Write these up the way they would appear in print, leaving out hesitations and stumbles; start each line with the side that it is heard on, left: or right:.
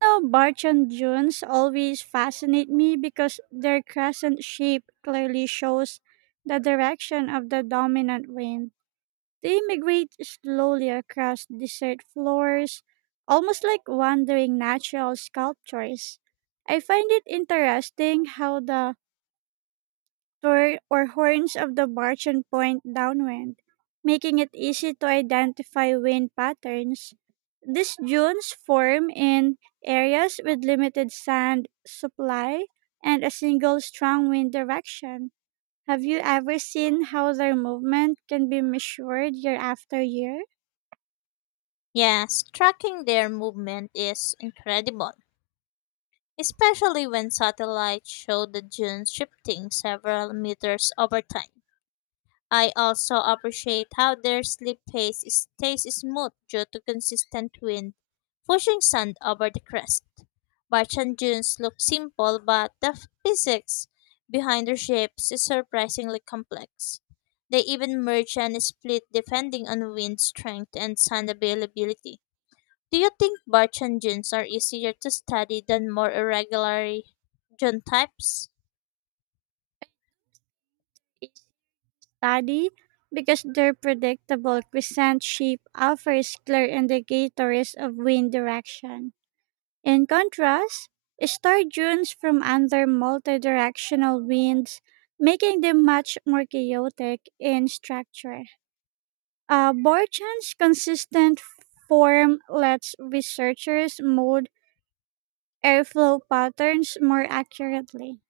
right: No, Barton dunes always fascinate me because their crescent shape clearly shows the direction of the dominant wind. They migrate slowly across desert floors, almost like wandering natural sculptures. I find it interesting how the or horns of the bargeon point downwind, making it easy to identify wind patterns. These dunes form in areas with limited sand supply and a single strong wind direction. Have you ever seen how their movement can be measured year after year?
left: Yes, tracking their movement is incredible, especially when satellites show the dunes shifting several meters over time. I also appreciate how their sleep pace stays smooth due to consistent wind pushing sand over the crest. Barchan dunes look simple, but the physics behind their shapes is surprisingly complex. They even merge and split depending on wind strength and sand availability. Do you think Barchan genes are easier to study than more irregular gene types?
right: Each study, because their predictable crescent shape offers clear indicators of wind direction. In contrast, star dunes from under multidirectional winds, making them much more chaotic in structure. Borchan's consistent form lets researchers mold airflow patterns more accurately.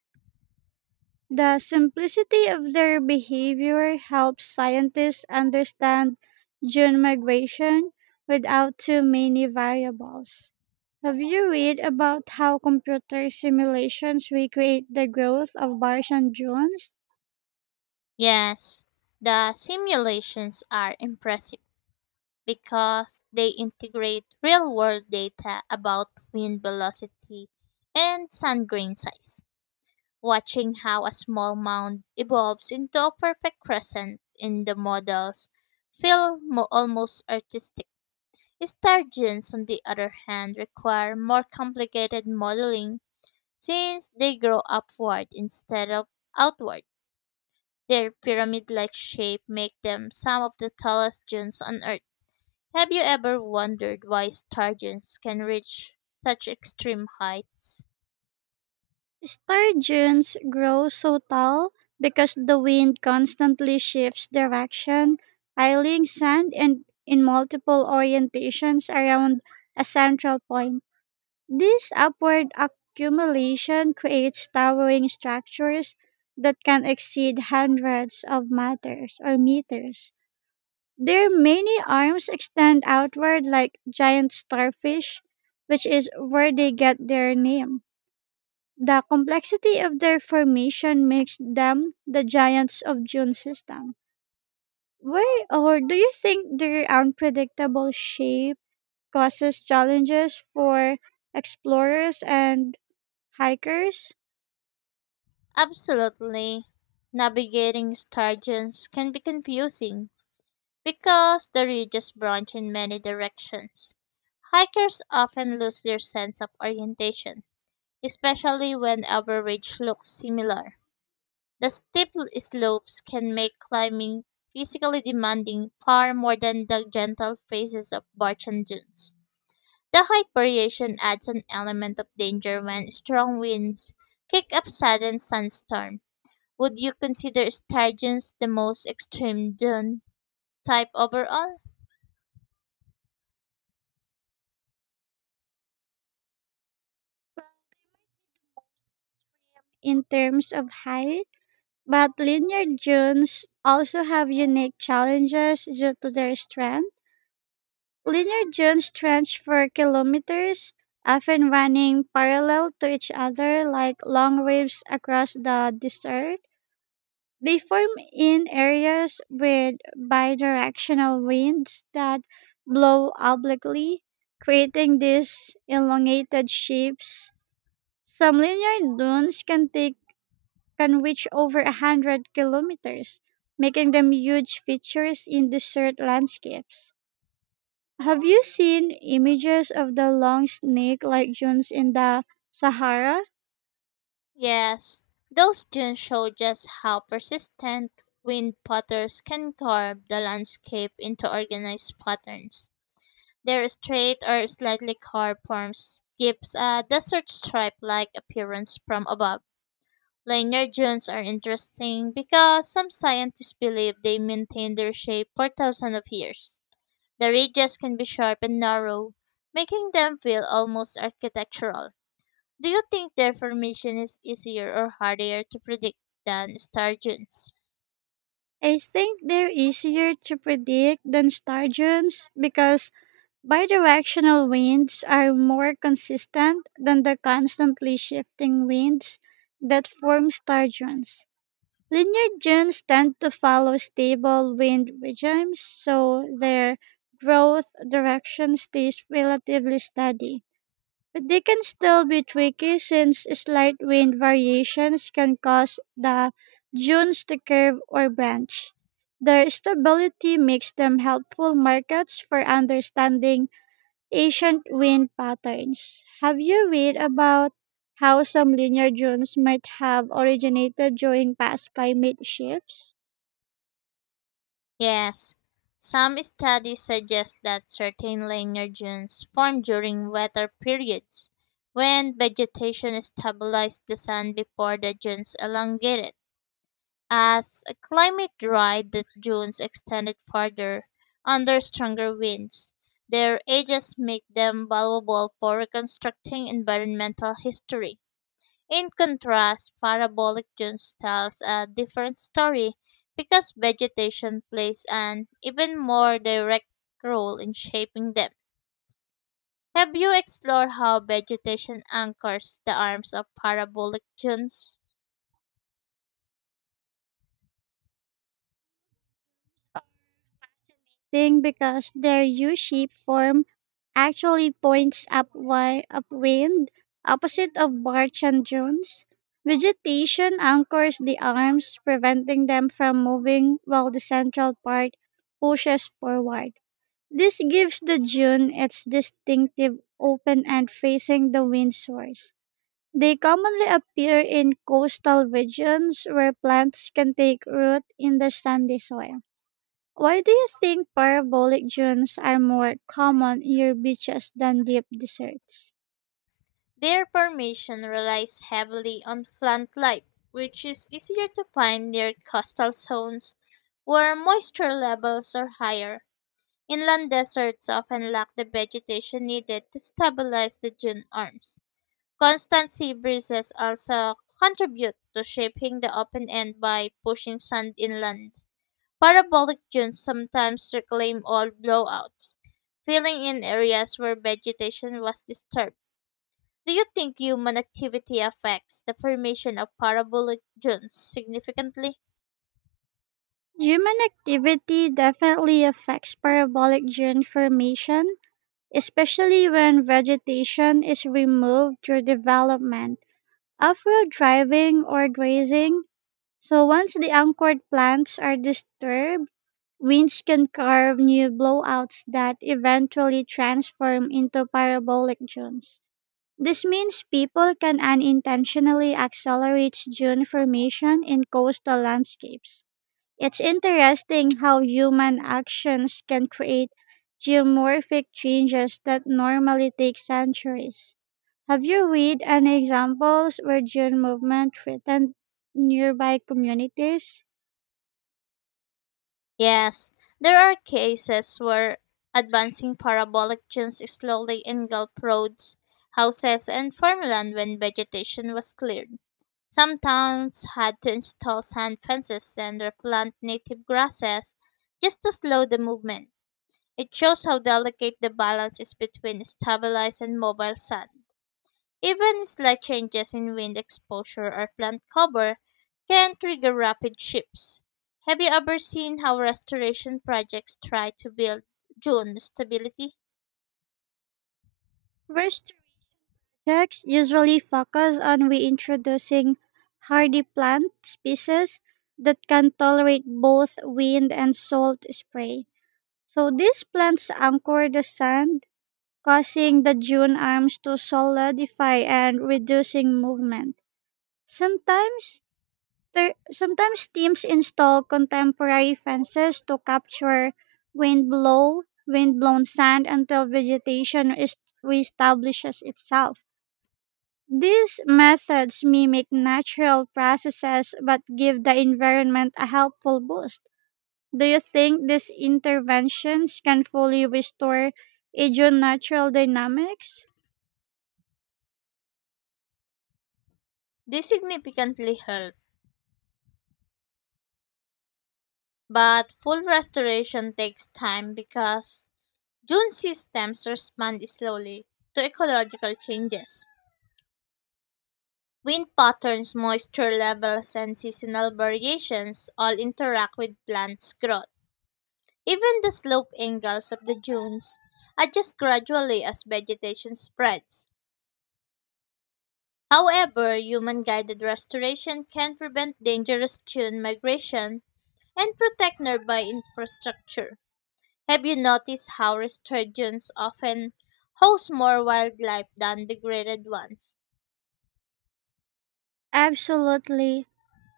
right: The simplicity of their behavior helps scientists understand dune migration without too many variables. Have you read about how computer simulations recreate the growth of Martian dunes?
left: Yes, the simulations are impressive because they integrate real world data about wind velocity and sand grain size. Watching how a small mound evolves into a perfect crescent in the models almost artistic. Star genes, on the other hand, require more complicated modeling since they grow upward instead of outward. Their pyramid like shape make them some of the tallest dunes on Earth. Have you ever wondered why star dunes can reach such extreme heights?
right: Star dunes grow so tall because the wind constantly shifts direction, piling sand and in multiple orientations around a central point. This upward accumulation creates towering structures that can exceed hundreds of meters or meters. Their many arms extend outward like giant starfish, which is where they get their name. The complexity of their formation makes them the giants of June system. Where or do you think their unpredictable shape causes challenges for explorers and hikers
left: Absolutely. Navigating star dunes can be confusing because the ridges branch in many directions. Hikers often lose their sense of orientation, especially when every ridge looks similar. The steep slopes can make climbing physically demanding far more than the gentle phases of Barchan dunes. The height variation adds an element of danger when strong winds kick up sudden sandstorm. Would you consider star dunes the most extreme dune type overall?
right: in terms of height? But linear dunes also have unique challenges due to their strength. Linear dunes stretch for kilometers, often running parallel to each other like long waves across the desert. They form in areas with bidirectional winds that blow obliquely, creating these elongated shapes. Some linear dunes can reach over a hundred kilometers, making them huge features in desert landscapes. Have you seen images of the long snake-like dunes in the Sahara?
left: Yes, those dunes show just how persistent wind patterns can carve the landscape into organized patterns. Their straight or slightly carved forms gives a desert stripe-like appearance from above. Linear dunes are interesting because some scientists believe they maintained their shape for thousands of years. The ridges can be sharp and narrow, making them feel almost architectural. Do you think their formation is easier or harder to predict than star dunes?
right: I think they're easier to predict than star dunes because bidirectional winds are more consistent than the constantly shifting winds that form star dunes. Linear dunes tend to follow stable wind regimes, so their growth direction stays relatively steady. But they can still be tricky since slight wind variations can cause the dunes to curve or branch. Their stability makes them helpful markets for understanding ancient wind patterns. Have you read about how some linear dunes might have originated during past climate shifts?
left: Yes, some studies suggest that certain linear dunes form during wetter periods when vegetation stabilizes the sun before the dunes elongate it. As a climate dried, the dunes extended farther under stronger winds. Their ages make them valuable for reconstructing environmental history. In contrast, parabolic dunes tells a different story because vegetation plays an even more direct role in shaping them. Have you explored how vegetation anchors the arms of parabolic dunes?
right: Thing because their U shaped form actually points upwind, opposite of barge and dunes. Vegetation anchors the arms, preventing them from moving while the central part pushes forward. This gives the dune its distinctive open and facing the wind source. They commonly appear in coastal regions where plants can take root in the sandy soil. Why do you think parabolic dunes are more common near beaches than deep deserts?
left: Their formation relies heavily on plant life, which is easier to find near coastal zones where moisture levels are higher. Inland deserts often lack the vegetation needed to stabilize the dune arms. Constant sea breezes also contribute to shaping the open end by pushing sand inland. Parabolic dunes sometimes reclaim old blowouts, filling in areas where vegetation was disturbed. Do you think human activity affects the formation of parabolic dunes significantly?
right: Human activity definitely affects parabolic dune formation, especially when vegetation is removed through development off road driving or grazing. So once the anchored plants are disturbed, winds can carve new blowouts that eventually transform into parabolic dunes. This means people can unintentionally accelerate dune formation in coastal landscapes. It's interesting how human actions can create geomorphic changes that normally take centuries. Have you read any examples where gene movement threatened nearby communities?
left: Yes, there are cases where advancing parabolic dunes slowly engulfed roads, houses, and farmland when vegetation was cleared. Some towns had to install sand fences and replant native grasses just to slow the movement. It shows how delicate the balance is between stabilized and mobile sand. Even slight changes in wind exposure or plant cover can trigger rapid shifts. Have you ever seen how restoration projects try to build dune stability?
right: Research projects usually focus on reintroducing hardy plant species that can tolerate both wind and salt spray. So these plants anchor the sand causing the dune arms to solidify and reducing movement. Sometimes, Sometimes teams install contemporary fences to capture wind blown sand until vegetation is reestablishes itself. These methods mimic natural processes but give the environment a helpful boost. Do you think these interventions can fully restore a Aegean natural dynamics?
left: This significantly helps, but full restoration takes time because dune systems respond slowly to ecological changes. Wind patterns, moisture levels, and seasonal variations all interact with plants' growth. Even the slope angles of the dunes adjust gradually as vegetation spreads. However, human guided restoration can prevent dangerous dune migration and protect nearby infrastructure. Have you noticed how restored dunes often host more wildlife than degraded ones?
right: Absolutely.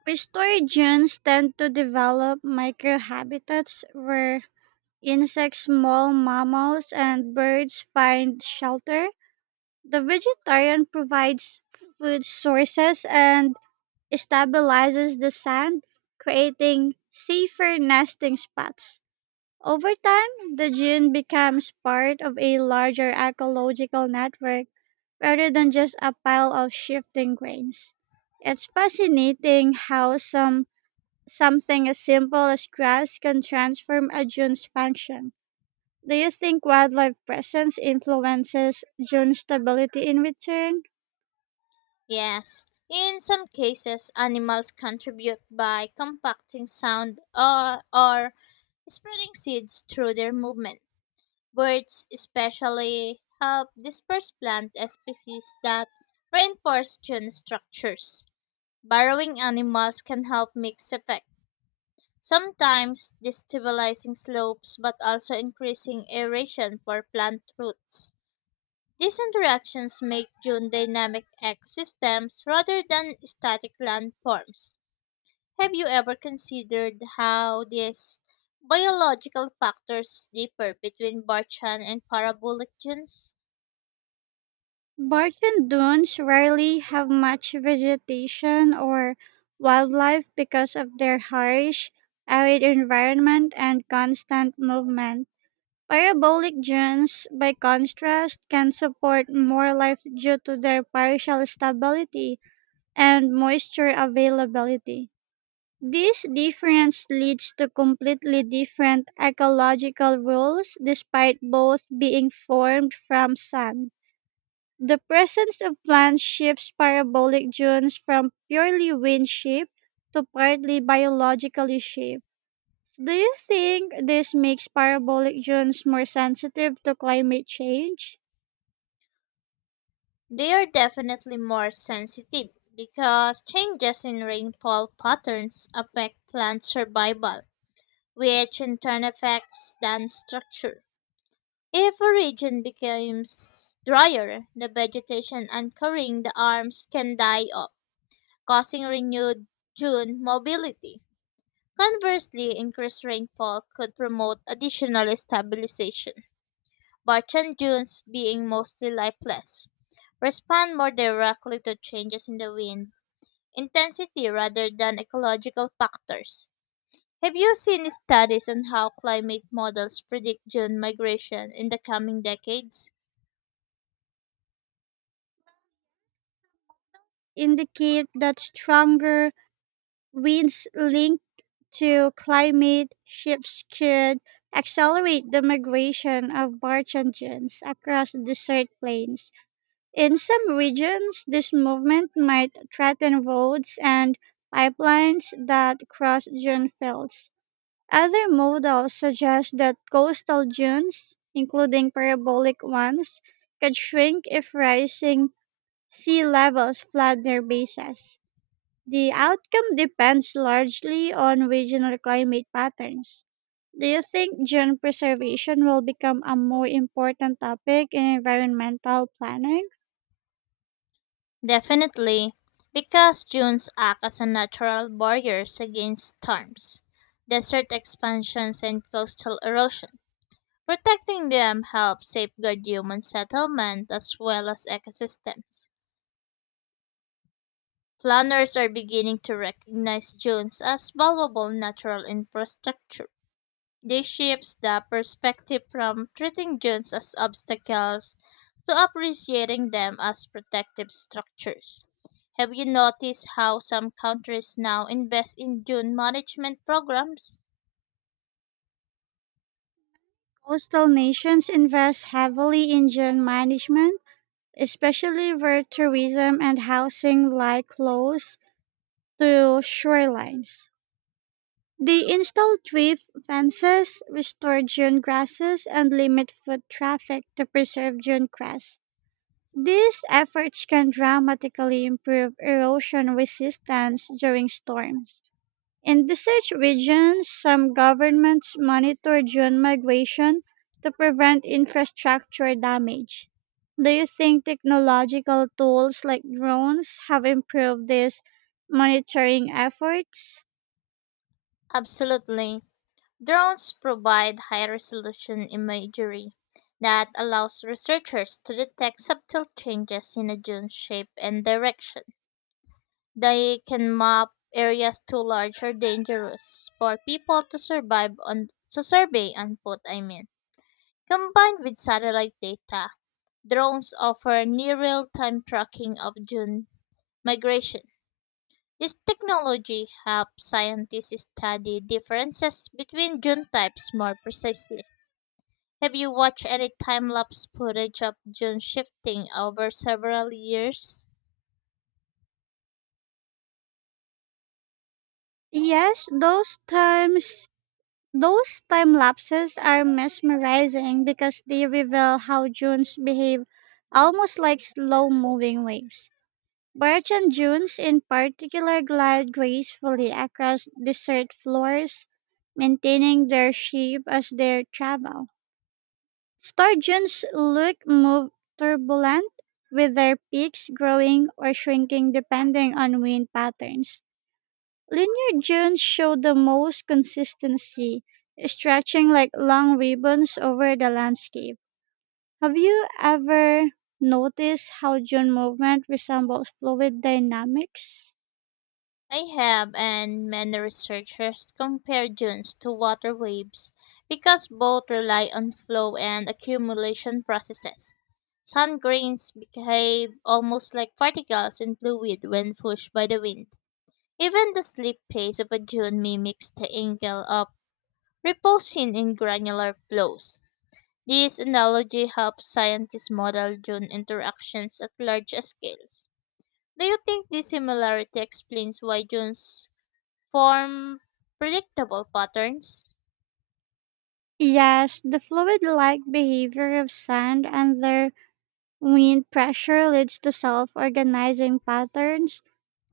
right: Pistorians tend to develop microhabitats where insects, small mammals, and birds find shelter. The vegetarian provides food sources and stabilizes the sand, creating safer nesting spots. Over time, the gene becomes part of a larger ecological network rather than just a pile of shifting grains. It's fascinating how something as simple as grass can transform a dune's function. Do you think wildlife presence influences dune stability in return?
left: Yes, in some cases, animals contribute by compacting sound or spreading seeds through their movement. Birds especially help disperse plant species that reinforce gene structures. Burrowing animals can help mix effect, sometimes destabilizing slopes but also increasing aeration for plant roots. These interactions make dune dynamic ecosystems rather than static landforms. Have you ever considered how these biological factors differ between Barchan and parabolic dunes?
right: Barton dunes rarely have much vegetation or wildlife because of their harsh, arid environment and constant movement. Parabolic dunes, by contrast, can support more life due to their partial stability and moisture availability. This difference leads to completely different ecological rules despite both being formed from sun. The presence of plants shifts parabolic dunes from purely wind shaped to partly biologically shaped. So do you think this makes parabolic zones more sensitive to climate change?
left: They are definitely more sensitive because changes in rainfall patterns affect plant survival, which in turn affects plant structure. If a region becomes drier, the vegetation anchoring the arms can die off, causing renewed June mobility. Conversely, increased rainfall could promote additional stabilization, but and dunes being mostly lifeless respond more directly to changes in the wind intensity rather than ecological factors. Have you seen studies on how climate models predict June migration in the coming decades?
right: Indicate that stronger winds linked to climate shifts could accelerate the migration of Barchangians across desert plains. In some regions, this movement might threaten roads and pipelines that cross dune fields. Other models suggest that coastal dunes, including parabolic ones, could shrink if rising sea levels flood their bases. The outcome depends largely on regional climate patterns. Do you think dune preservation will become a more important topic in environmental planning?
left: Definitely, because dunes act as a natural barriers against storms, desert expansions, and coastal erosion. Protecting them helps safeguard human settlement as well as ecosystems. Planners are beginning to recognize dunes as valuable natural infrastructure. This shifts the perspective from treating dunes as obstacles to appreciating them as protective structures. Have you noticed how some countries now invest in dune management programs?
right: Coastal nations invest heavily in dune management, especially where tourism and housing lie close to shorelines. They installed drift fences, restored dune grasses, and limit foot traffic to preserve dune grass. These efforts can dramatically improve erosion resistance during storms. In desert regions, some governments monitor dune migration to prevent infrastructure damage. Do you think technological tools like drones have improved these monitoring efforts?
left: Absolutely. Drones provide high resolution imagery that allows researchers to detect subtle changes in a dune's shape and direction. They can map areas too large or dangerous for people to survive on to survey and put, I mean. Combined with satellite data, drones offer near real-time tracking of dune migration. This technology helps scientists study differences between dune types more precisely. Have you watched any time-lapse footage of dune shifting over several years?
right: Yes, those time lapses are mesmerizing because they reveal how dunes behave almost like slow moving waves. Birch and dunes in particular glide gracefully across desert floors, maintaining their shape as they travel. Star dunes look move turbulent with their peaks growing or shrinking depending on wind patterns. Linear dunes show the most consistency, stretching like long ribbons over the landscape. Have you ever noticed how dune movement resembles fluid dynamics?
left: I have, and many researchers compare dunes to water waves because both rely on flow and accumulation processes. Sand grains behave almost like particles in fluid when pushed by the wind. Even the slip pace of a dune mimics the angle of reposing in granular flows. This analogy helps scientists model dune interactions at large scales. Do you think this similarity explains why dunes form predictable patterns?
right: Yes, the fluid like behavior of sand and their wind pressure leads to self organizing patterns.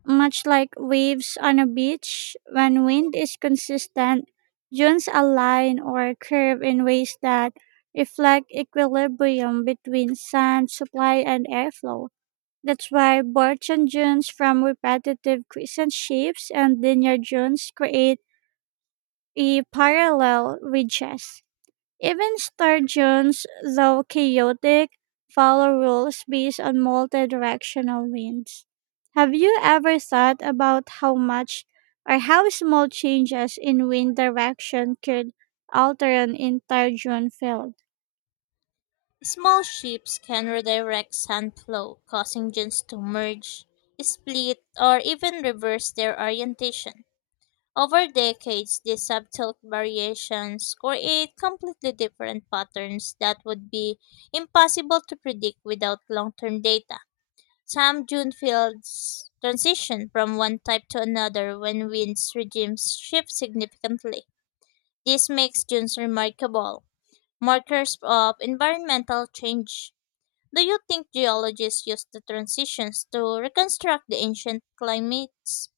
right: Much like waves on a beach, when wind is consistent, dunes align or curve in ways that reflect equilibrium between sand supply and airflow. That's why Borchon dunes from repetitive crescent shapes and linear dunes create a parallel ridges. Even Star Jones, though chaotic, follow rules based on multi-directional winds. Have you ever thought about how much or how small changes in wind direction could alter an entire dune field?
left: Small ships can redirect sand flow, causing dunes to merge, split, or even reverse their orientation. Over decades, these subtle variations create completely different patterns that would be impossible to predict without long term data. Some dune fields transition from one type to another when winds regimes shift significantly. This makes dunes remarkable markers of environmental change. Do you think geologists use the transitions to reconstruct the ancient climates?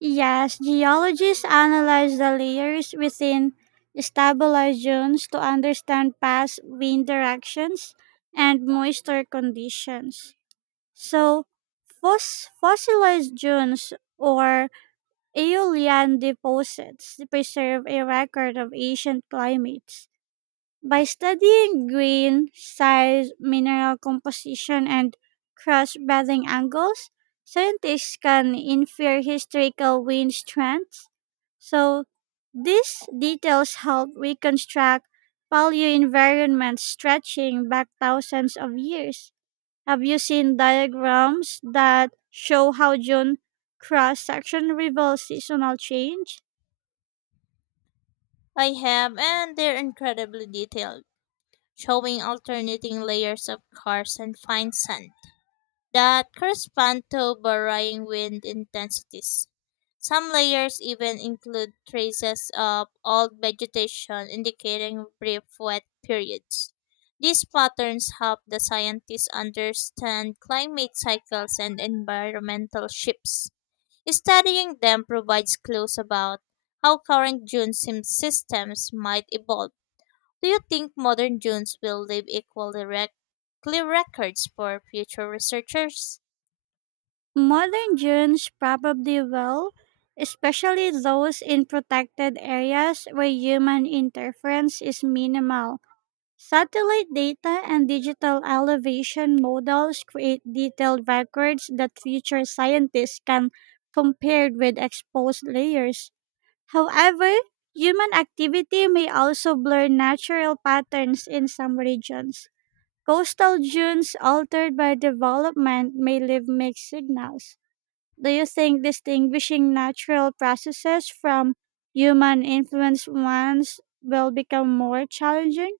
right: Yes, geologists analyze the layers within stabilized zones to understand past wind directions and moisture conditions. So, fossilized dunes or Aeolian deposits preserve a record of ancient climates. By studying grain, size, mineral composition, and crust bending angles, scientists can infer historical wind strengths. So, these details help reconstruct paleo environments stretching back thousands of years. Have you seen diagrams that show how June cross section reveals seasonal change?
left: I have, and they're incredibly detailed, showing alternating layers of karst and fine sand that correspond to varying wind intensities. Some layers even include traces of old vegetation indicating brief wet periods. These patterns help the scientists understand climate cycles and environmental shifts. Studying them provides clues about how current systems might evolve. Do you think modern dunes will leave clear records for future researchers?
right: Modern dunes probably will, especially those in protected areas where human interference is minimal. Satellite data and digital elevation models create detailed records that future scientists can compare with exposed layers. However, human activity may also blur natural patterns in some regions. Coastal dunes altered by development may leave mixed signals. Do you think distinguishing natural processes from human influenced ones will become more challenging?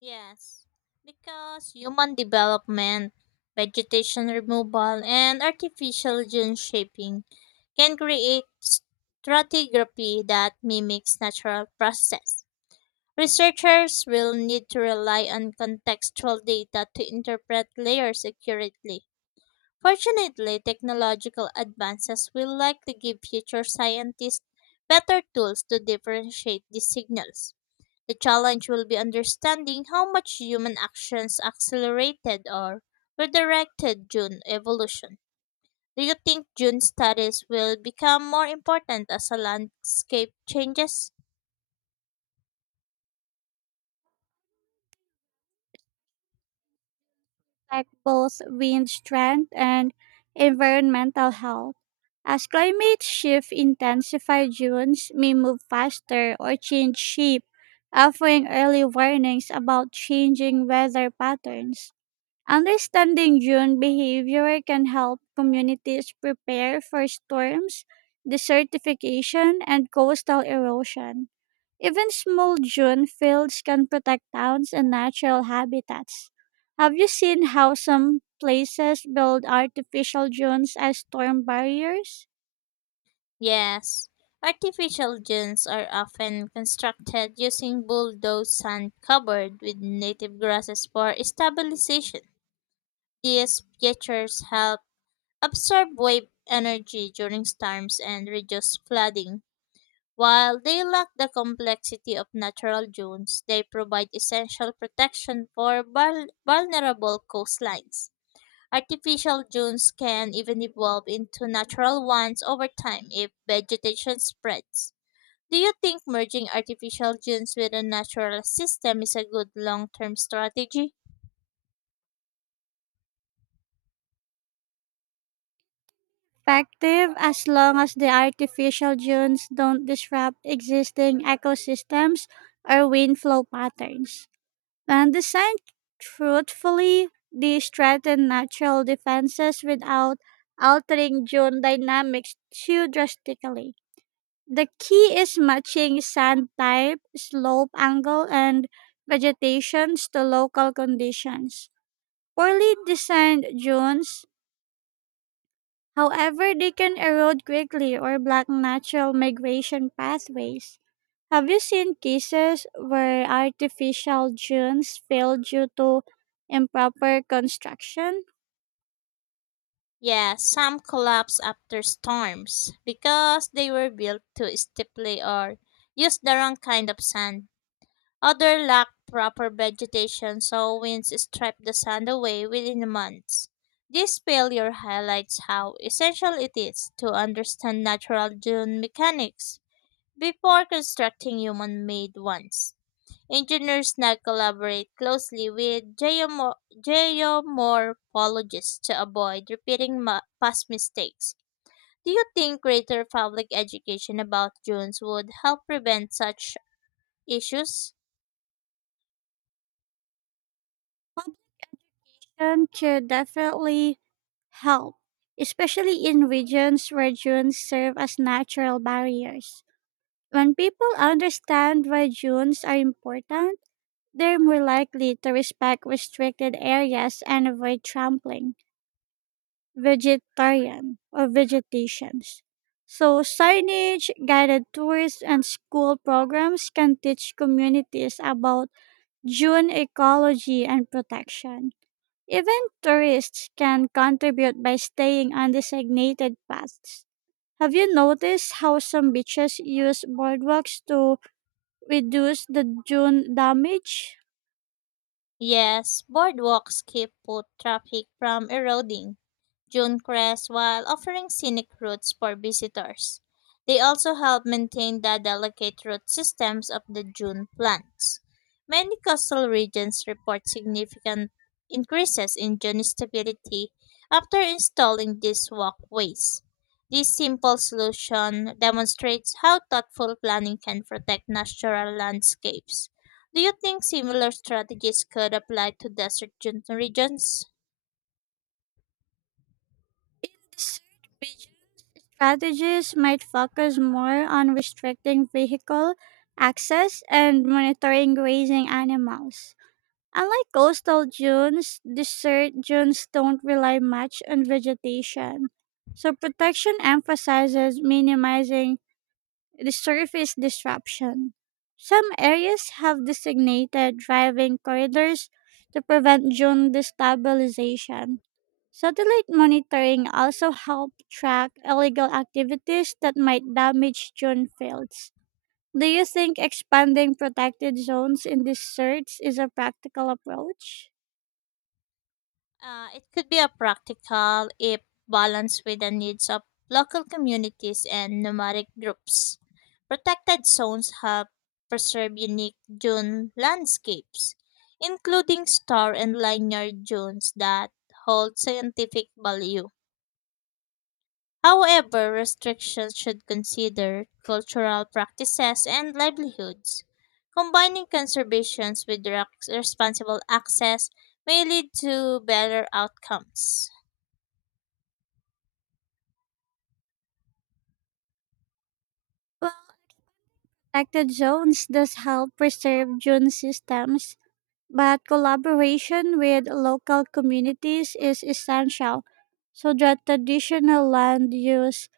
left: Yes, because human development, vegetation removal, and artificial gene shaping can create stratigraphy that mimics natural process. Researchers will need to rely on contextual data to interpret layers accurately. Fortunately, technological advances will likely give future scientists better tools to differentiate these signals. The challenge will be understanding how much human actions accelerated or redirected June evolution. Do you think June studies will become more important as the landscape changes?
right: Affect both wind strength and environmental health. As climate shift intensifies, dunes may move faster or change shape, offering early warnings about changing weather patterns. Understanding june behavior can help communities prepare for storms, desertification, and coastal erosion. Even small june fields can protect towns and natural habitats. Have you seen how some places build artificial dunes as storm barriers?
left: Yes. Artificial dunes are often constructed using bulldozed sand covered with native grasses for stabilization. These features help absorb wave energy during storms and reduce flooding. While they lack the complexity of natural dunes, they provide essential protection for vulnerable coastlines. Artificial dunes can even evolve into natural ones over time if vegetation spreads. Do you think merging artificial dunes with a natural system is a good long term strategy?
right: Effective as long as the artificial dunes don't disrupt existing ecosystems or wind flow patterns. When designed truthfully, they strengthen natural defenses without altering zone dynamics too drastically. The key is matching sand type, slope angle, and vegetations to local conditions. Poorly designed dunes, however, they can erode quickly or block natural migration pathways. Have you seen cases where artificial dunes fail due to improper construction?
left: Yeah, some collapse after storms because they were built too steeply or used the wrong kind of sand. Other lack proper vegetation, so winds strip the sand away within months. This failure highlights how essential it is to understand natural dune mechanics before constructing human made ones. Engineers now collaborate closely with geomorphologists to avoid repeating past mistakes. Do you think greater public education about dunes would help prevent such issues?
right: Option could definitely help, especially in regions where dunes serve as natural barriers. When people understand why dunes are important, they're more likely to respect restricted areas and avoid trampling. Vegetarian or vegetations. So, signage, guided tours, and school programs can teach communities about June ecology and protection. Even tourists can contribute by staying on designated paths. Have you noticed how some beaches use boardwalks to reduce the dune damage?
left: Yes, boardwalks keep foot traffic from eroding June Crest while offering scenic routes for visitors. They also help maintain the delicate root systems of the June plants. Many coastal regions report significant increases in June stability after installing these walkways. This simple solution demonstrates how thoughtful planning can protect natural landscapes. Do you think similar strategies could apply to regions?
right: Strategies might focus more on restricting vehicle access and monitoring grazing animals. Unlike coastal dunes, desert dunes don't rely much on vegetation. So protection emphasizes minimizing the surface disruption. Some areas have designated driving corridors to prevent dune destabilization. Satellite monitoring also helps track illegal activities that might damage dune fields. Do you think expanding protected zones in these search is a practical approach?
left: It could be a practical if balanced with the needs of local communities and nomadic groups. Protected zones have preserved unique dune landscapes, including star and linear dunes that hold scientific value. However, restrictions should consider cultural practices and livelihoods. Combining conservations with responsible access may lead to better outcomes.
right: Well, protected zones does help preserve dune systems. But collaboration with local communities is essential so that traditional land use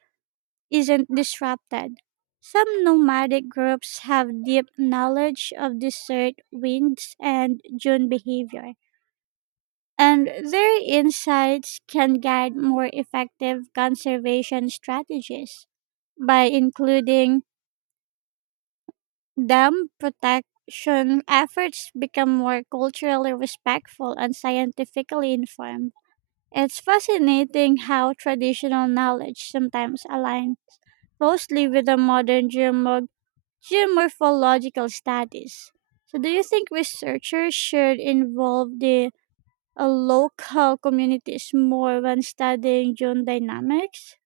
right: isn't disrupted. Some nomadic groups have deep knowledge of desert winds and dune behavior, and their insights can guide more effective conservation strategies by including Dam protection efforts become more culturally respectful and scientifically informed. It's fascinating how traditional knowledge sometimes aligns closely with the modern geomorphological studies. So, do you think researchers should involve the local communities more when studying gene dynamics?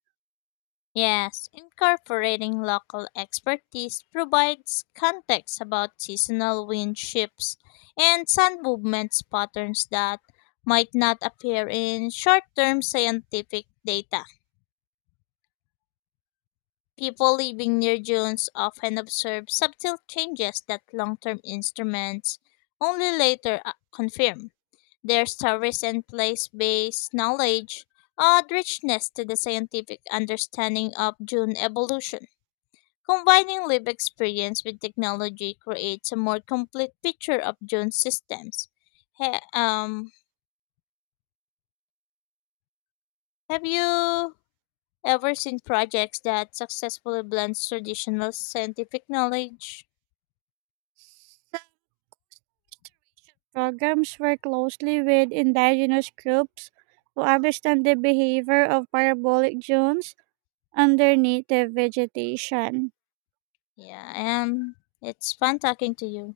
left: Yes, incorporating local expertise provides context about seasonal wind shifts and sun movements patterns that might not appear in short-term scientific data. People living near dunes often observe subtle changes that long term instruments only later confirm. Their stories and place based knowledge add richness to the scientific understanding of dune evolution. Combining live experience with technology creates a more complete picture of dune systems. Ha- um, have you ever seen projects that successfully blends traditional scientific knowledge?
right: Programs work closely with indigenous groups who understand the behavior of parabolic dunes under native vegetation.
left: Yeah, and it's fun talking to you.